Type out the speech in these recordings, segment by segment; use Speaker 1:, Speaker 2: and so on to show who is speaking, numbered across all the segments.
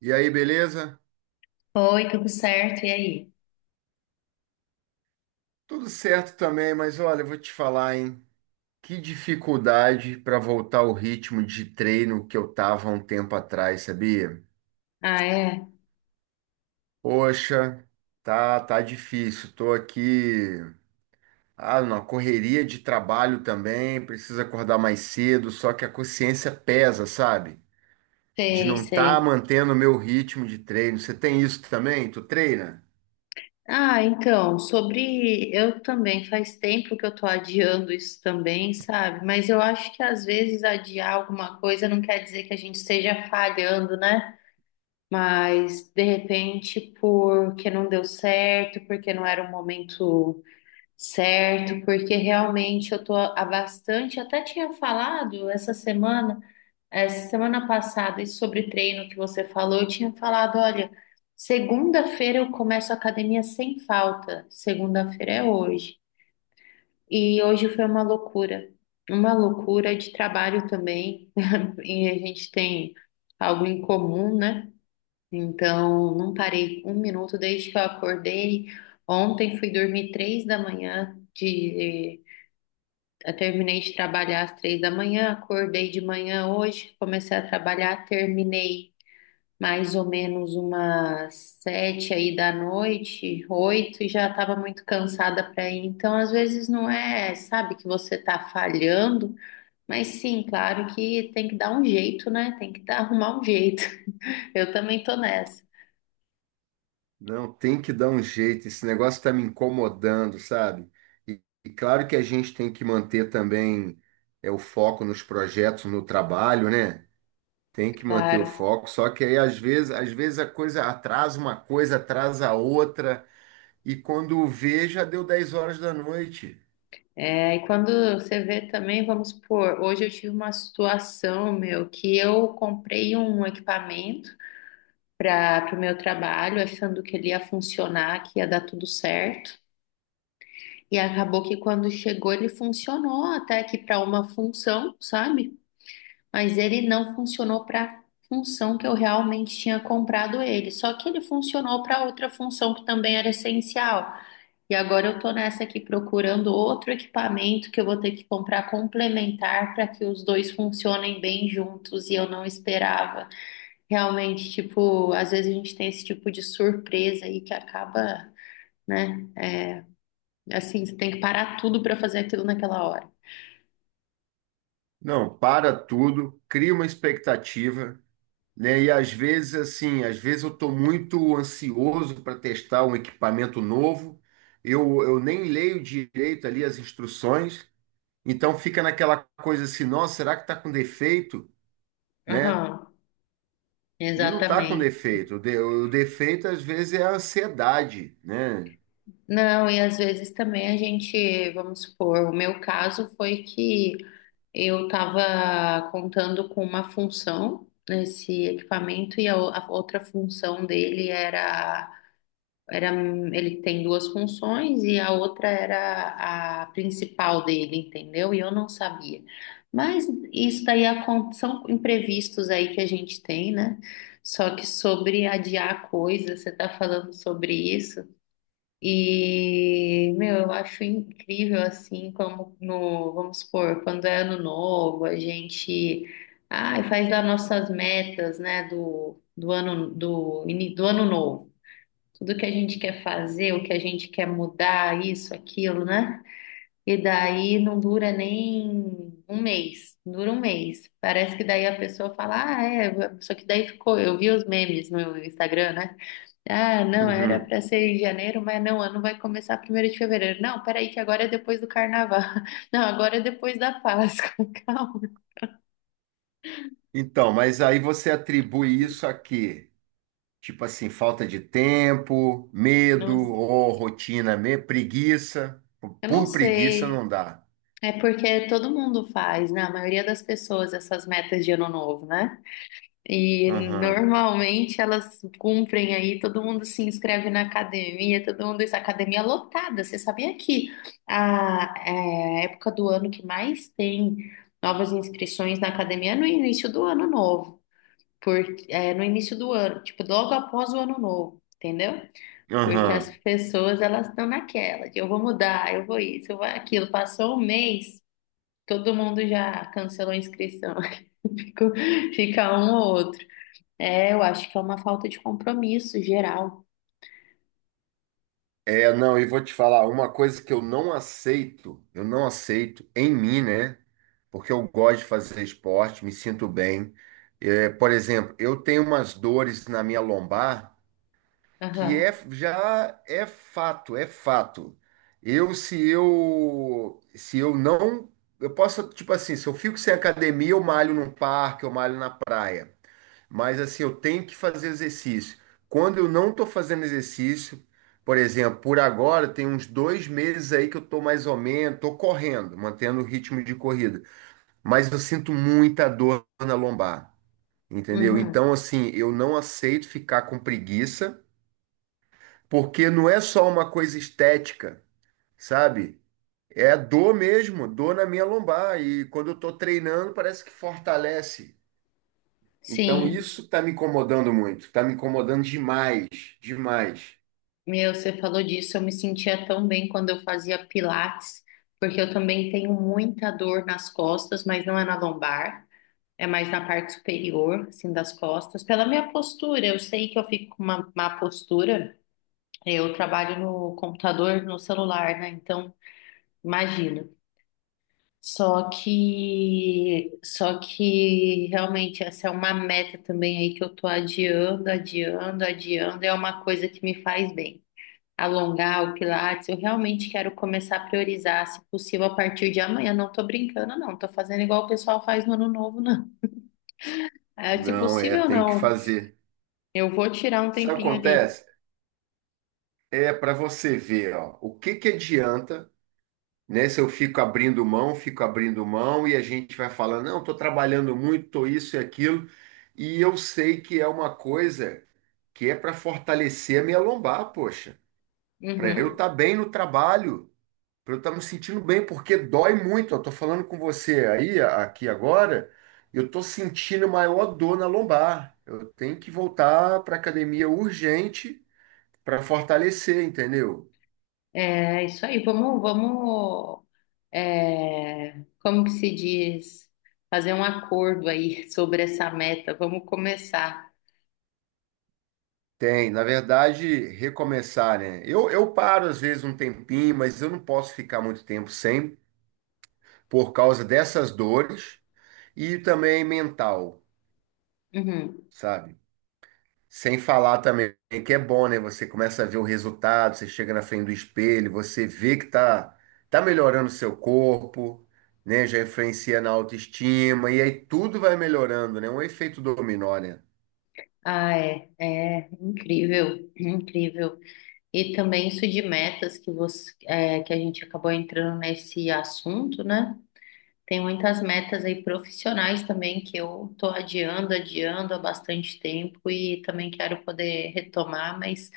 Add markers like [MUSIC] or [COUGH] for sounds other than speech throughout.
Speaker 1: E aí, beleza?
Speaker 2: Oi, tudo certo? E aí?
Speaker 1: Tudo certo também, mas olha, eu vou te falar, hein? Que dificuldade para voltar ao ritmo de treino que eu tava há um tempo atrás, sabia?
Speaker 2: Ah, é?
Speaker 1: Poxa, tá difícil. Tô aqui, numa correria de trabalho também, preciso acordar mais cedo, só que a consciência pesa, sabe? De
Speaker 2: Sei,
Speaker 1: não estar tá
Speaker 2: sei.
Speaker 1: mantendo o meu ritmo de treino. Você tem isso também? Tu treina?
Speaker 2: Ah, então, sobre. Eu também, faz tempo que eu tô adiando isso também, sabe? Mas eu acho que às vezes adiar alguma coisa não quer dizer que a gente esteja falhando, né? Mas de repente, porque não deu certo, porque não era o momento certo, porque realmente eu tô há bastante. Até tinha falado essa semana. É, semana passada, e sobre treino que você falou, eu tinha falado, olha, segunda-feira eu começo a academia sem falta. Segunda-feira é hoje. E hoje foi uma loucura. Uma loucura de trabalho também. [LAUGHS] E a gente tem algo em comum, né? Então, não parei um minuto desde que eu acordei. Ontem fui dormir três da manhã de eu terminei de trabalhar às três da manhã, acordei de manhã hoje, comecei a trabalhar, terminei mais ou menos umas sete aí da noite, oito, e já estava muito cansada para ir. Então, às vezes não é, sabe, que você está falhando, mas sim, claro que tem que dar um jeito, né? Tem que dar, arrumar um jeito. [LAUGHS] Eu também tô nessa.
Speaker 1: Não, tem que dar um jeito. Esse negócio está me incomodando, sabe? E claro que a gente tem que manter também o foco nos projetos, no trabalho, né? Tem que manter o
Speaker 2: Claro.
Speaker 1: foco. Só que aí, às vezes a coisa atrasa uma coisa, atrasa a outra. E quando vê, já deu 10 horas da noite.
Speaker 2: É, e quando você vê também, vamos supor, hoje eu tive uma situação, meu, que eu comprei um equipamento para o meu trabalho, achando que ele ia funcionar, que ia dar tudo certo. E acabou que quando chegou ele funcionou até que para uma função, sabe? Mas ele não funcionou para função que eu realmente tinha comprado ele. Só que ele funcionou para outra função que também era essencial. E agora eu tô nessa aqui procurando outro equipamento que eu vou ter que comprar complementar para que os dois funcionem bem juntos e eu não esperava. Realmente, tipo, às vezes a gente tem esse tipo de surpresa aí que acaba, né? Assim, você tem que parar tudo para fazer aquilo naquela hora.
Speaker 1: Não, para tudo, cria uma expectativa, né? E às vezes, assim, às vezes eu estou muito ansioso para testar um equipamento novo, eu nem leio direito ali as instruções, então fica naquela coisa assim, nossa, será que está com defeito, né?
Speaker 2: Aham,
Speaker 1: E não está com
Speaker 2: exatamente.
Speaker 1: defeito, o defeito às vezes é a ansiedade, né?
Speaker 2: Não, e às vezes também a gente, vamos supor, o meu caso foi que eu estava contando com uma função nesse equipamento e a outra função dele era Era, ele tem duas funções e a outra era a principal dele, entendeu? E eu não sabia. Mas isso daí são imprevistos aí que a gente tem, né? Só que sobre adiar coisas, você tá falando sobre isso. E, meu, eu acho incrível assim como no, vamos supor, quando é ano novo, a gente ai, faz as nossas metas, né, do ano do ano novo tudo que a gente quer fazer, o que a gente quer mudar, isso, aquilo, né? E daí não dura nem um mês, dura um mês. Parece que daí a pessoa fala, ah, é, só que daí ficou, eu vi os memes no Instagram, né? Ah, não, era
Speaker 1: Uhum.
Speaker 2: para ser em janeiro, mas não, o ano vai começar primeiro de fevereiro. Não, peraí, que agora é depois do carnaval. [LAUGHS] Não, agora é depois da Páscoa. [LAUGHS] Calma.
Speaker 1: Então, mas aí você atribui isso a quê? Tipo assim, falta de tempo, medo
Speaker 2: Nossa,
Speaker 1: ou rotina, preguiça.
Speaker 2: eu não
Speaker 1: Por preguiça
Speaker 2: sei.
Speaker 1: não dá.
Speaker 2: É porque todo mundo faz, né? A maioria das pessoas, essas metas de ano novo, né? E normalmente elas cumprem aí, todo mundo se inscreve na academia, todo mundo. Isso, academia lotada. Você sabia que a é, época do ano que mais tem novas inscrições na academia é no início do ano novo, porque é no início do ano, tipo, logo após o ano novo, entendeu? Porque as
Speaker 1: Aham.
Speaker 2: pessoas elas estão naquela de eu vou mudar, eu vou isso, eu vou aquilo. Passou um mês, todo mundo já cancelou a inscrição. [LAUGHS] Ficou- fica um ou outro. É, eu acho que é uma falta de compromisso geral.
Speaker 1: É, não, e vou te falar, uma coisa que eu não aceito em mim, né? Porque eu gosto de fazer esporte, me sinto bem. É, por exemplo, eu tenho umas dores na minha lombar que é,
Speaker 2: Aham.
Speaker 1: já é fato, é fato. Eu, se eu, se eu não, eu posso, tipo assim, se eu fico sem academia, eu malho num parque, eu malho na praia. Mas assim, eu tenho que fazer exercício. Quando eu não estou fazendo exercício, por exemplo, por agora tem uns 2 meses aí que eu estou mais ou menos, estou correndo, mantendo o ritmo de corrida, mas eu sinto muita dor na lombar, entendeu?
Speaker 2: Uhum.
Speaker 1: Então, assim, eu não aceito ficar com preguiça, porque não é só uma coisa estética, sabe? É dor mesmo, dor na minha lombar. E quando eu estou treinando, parece que fortalece. Então
Speaker 2: Sim.
Speaker 1: isso está me incomodando muito, está me incomodando demais, demais.
Speaker 2: Meu, você falou disso, eu me sentia tão bem quando eu fazia pilates, porque eu também tenho muita dor nas costas, mas não é na lombar, é mais na parte superior, assim, das costas. Pela minha postura, eu sei que eu fico com uma má postura, eu trabalho no computador, no celular, né? Então, imagino. Só que realmente essa é uma meta também aí que eu tô adiando, adiando, adiando. É uma coisa que me faz bem. Alongar o Pilates, eu realmente quero começar a priorizar, se possível, a partir de amanhã. Não tô brincando, não. Tô fazendo igual o pessoal faz no ano novo, não. [LAUGHS] É, se
Speaker 1: Não é,
Speaker 2: possível,
Speaker 1: tem que
Speaker 2: não.
Speaker 1: fazer.
Speaker 2: Eu vou tirar um
Speaker 1: Sabe o que
Speaker 2: tempinho ali.
Speaker 1: acontece? É para você ver, ó, o que que adianta, né? Se eu fico abrindo mão e a gente vai falando, não, estou trabalhando muito, estou isso e aquilo, e eu sei que é uma coisa que é para fortalecer a minha lombar, poxa, para eu
Speaker 2: Uhum.
Speaker 1: estar bem no trabalho. Pra eu estar me sentindo bem, porque dói muito. Eu tô falando com você aí, aqui agora, eu tô sentindo maior dor na lombar. Eu tenho que voltar para academia urgente para fortalecer, entendeu?
Speaker 2: É isso aí. Vamos, vamos. É, como que se diz? Fazer um acordo aí [LAUGHS] sobre essa meta. Vamos começar.
Speaker 1: Tem, na verdade, recomeçar, né? Eu paro às vezes um tempinho, mas eu não posso ficar muito tempo sem, por causa dessas dores e também mental,
Speaker 2: Uhum.
Speaker 1: sabe? Sem falar também que é bom, né? Você começa a ver o resultado, você chega na frente do espelho, você vê que tá melhorando o seu corpo, né? Já influencia na autoestima, e aí tudo vai melhorando, né? Um efeito dominó, né?
Speaker 2: Ah, é, é incrível, incrível. E também isso de metas que você, é, que a gente acabou entrando nesse assunto, né? Tem muitas metas aí profissionais também que eu tô adiando, adiando há bastante tempo e também quero poder retomar, mas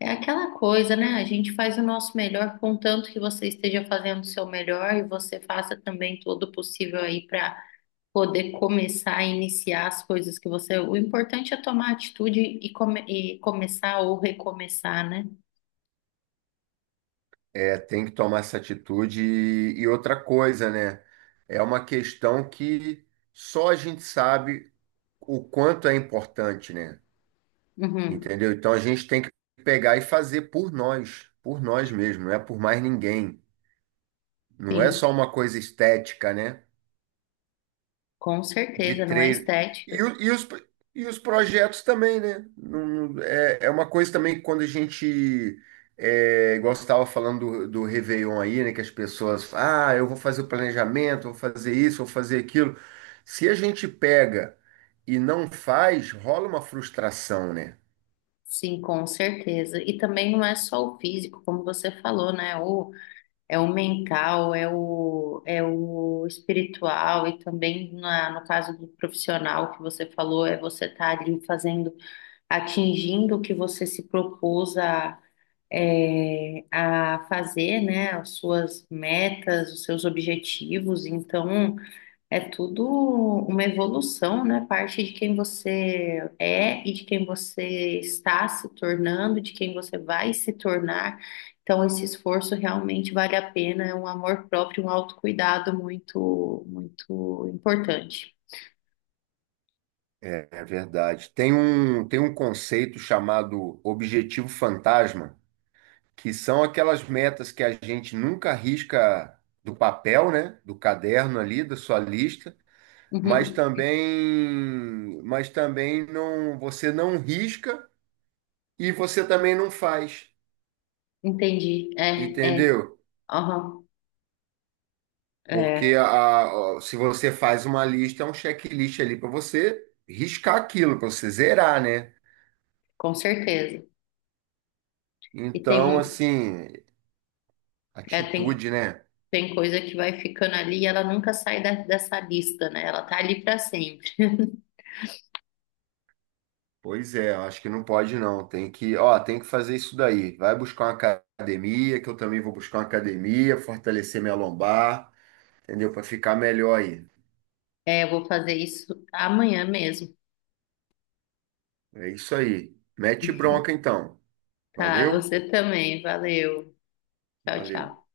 Speaker 2: É aquela coisa, né? A gente faz o nosso melhor, contanto que você esteja fazendo o seu melhor e você faça também todo o possível aí para poder começar a iniciar as coisas que você. O importante é tomar atitude e, e começar ou recomeçar, né?
Speaker 1: É, tem que tomar essa atitude. E outra coisa, né? É uma questão que só a gente sabe o quanto é importante, né?
Speaker 2: Uhum.
Speaker 1: Entendeu? Então a gente tem que pegar e fazer por nós mesmos, não é por mais ninguém. Não é só
Speaker 2: Sim,
Speaker 1: uma coisa estética, né?
Speaker 2: com
Speaker 1: De
Speaker 2: certeza, não é
Speaker 1: treino. E,
Speaker 2: estética.
Speaker 1: o- e os, e os projetos também, né? É, é uma coisa também que quando a gente. É, igual você estava falando do Réveillon aí, né? Que as pessoas. Ah, eu vou fazer o planejamento, vou fazer isso, vou fazer aquilo. Se a gente pega e não faz, rola uma frustração, né?
Speaker 2: Sim, com certeza. E também não é só o físico, como você falou, né? O É o mental, é o espiritual e também no caso do profissional que você falou, é você estar ali fazendo, atingindo o que você se propôs a, é, a fazer, né? As suas metas, os seus objetivos. Então, é tudo uma evolução, né? Parte de quem você é e de quem você está se tornando, de quem você vai se tornar. Então, esse esforço realmente vale a pena. É um amor próprio, um autocuidado muito, muito importante.
Speaker 1: É, é verdade. Tem um conceito chamado objetivo fantasma que são aquelas metas que a gente nunca risca do papel, né? Do caderno ali, da sua lista,
Speaker 2: Uhum,
Speaker 1: mas também não, você não risca e você também não faz,
Speaker 2: entendi. É, é.
Speaker 1: entendeu?
Speaker 2: Aham, é,
Speaker 1: Porque se você faz uma lista, é um checklist ali para você riscar aquilo, para você zerar, né?
Speaker 2: com certeza. E tem,
Speaker 1: Então, assim,
Speaker 2: é, tem,
Speaker 1: atitude, né?
Speaker 2: tem coisa que vai ficando ali e ela nunca dessa lista, né? Ela tá ali para sempre.
Speaker 1: Pois é, eu acho que não pode não. Tem que, ó, tem que fazer isso daí. Vai buscar uma academia, que eu também vou buscar uma academia, fortalecer minha lombar, entendeu? Para ficar melhor aí.
Speaker 2: É, eu vou fazer isso amanhã mesmo.
Speaker 1: É isso aí. Mete bronca então.
Speaker 2: Tá,
Speaker 1: Valeu?
Speaker 2: você também. Valeu. Tchau,
Speaker 1: Valeu. Tchau.
Speaker 2: tchau.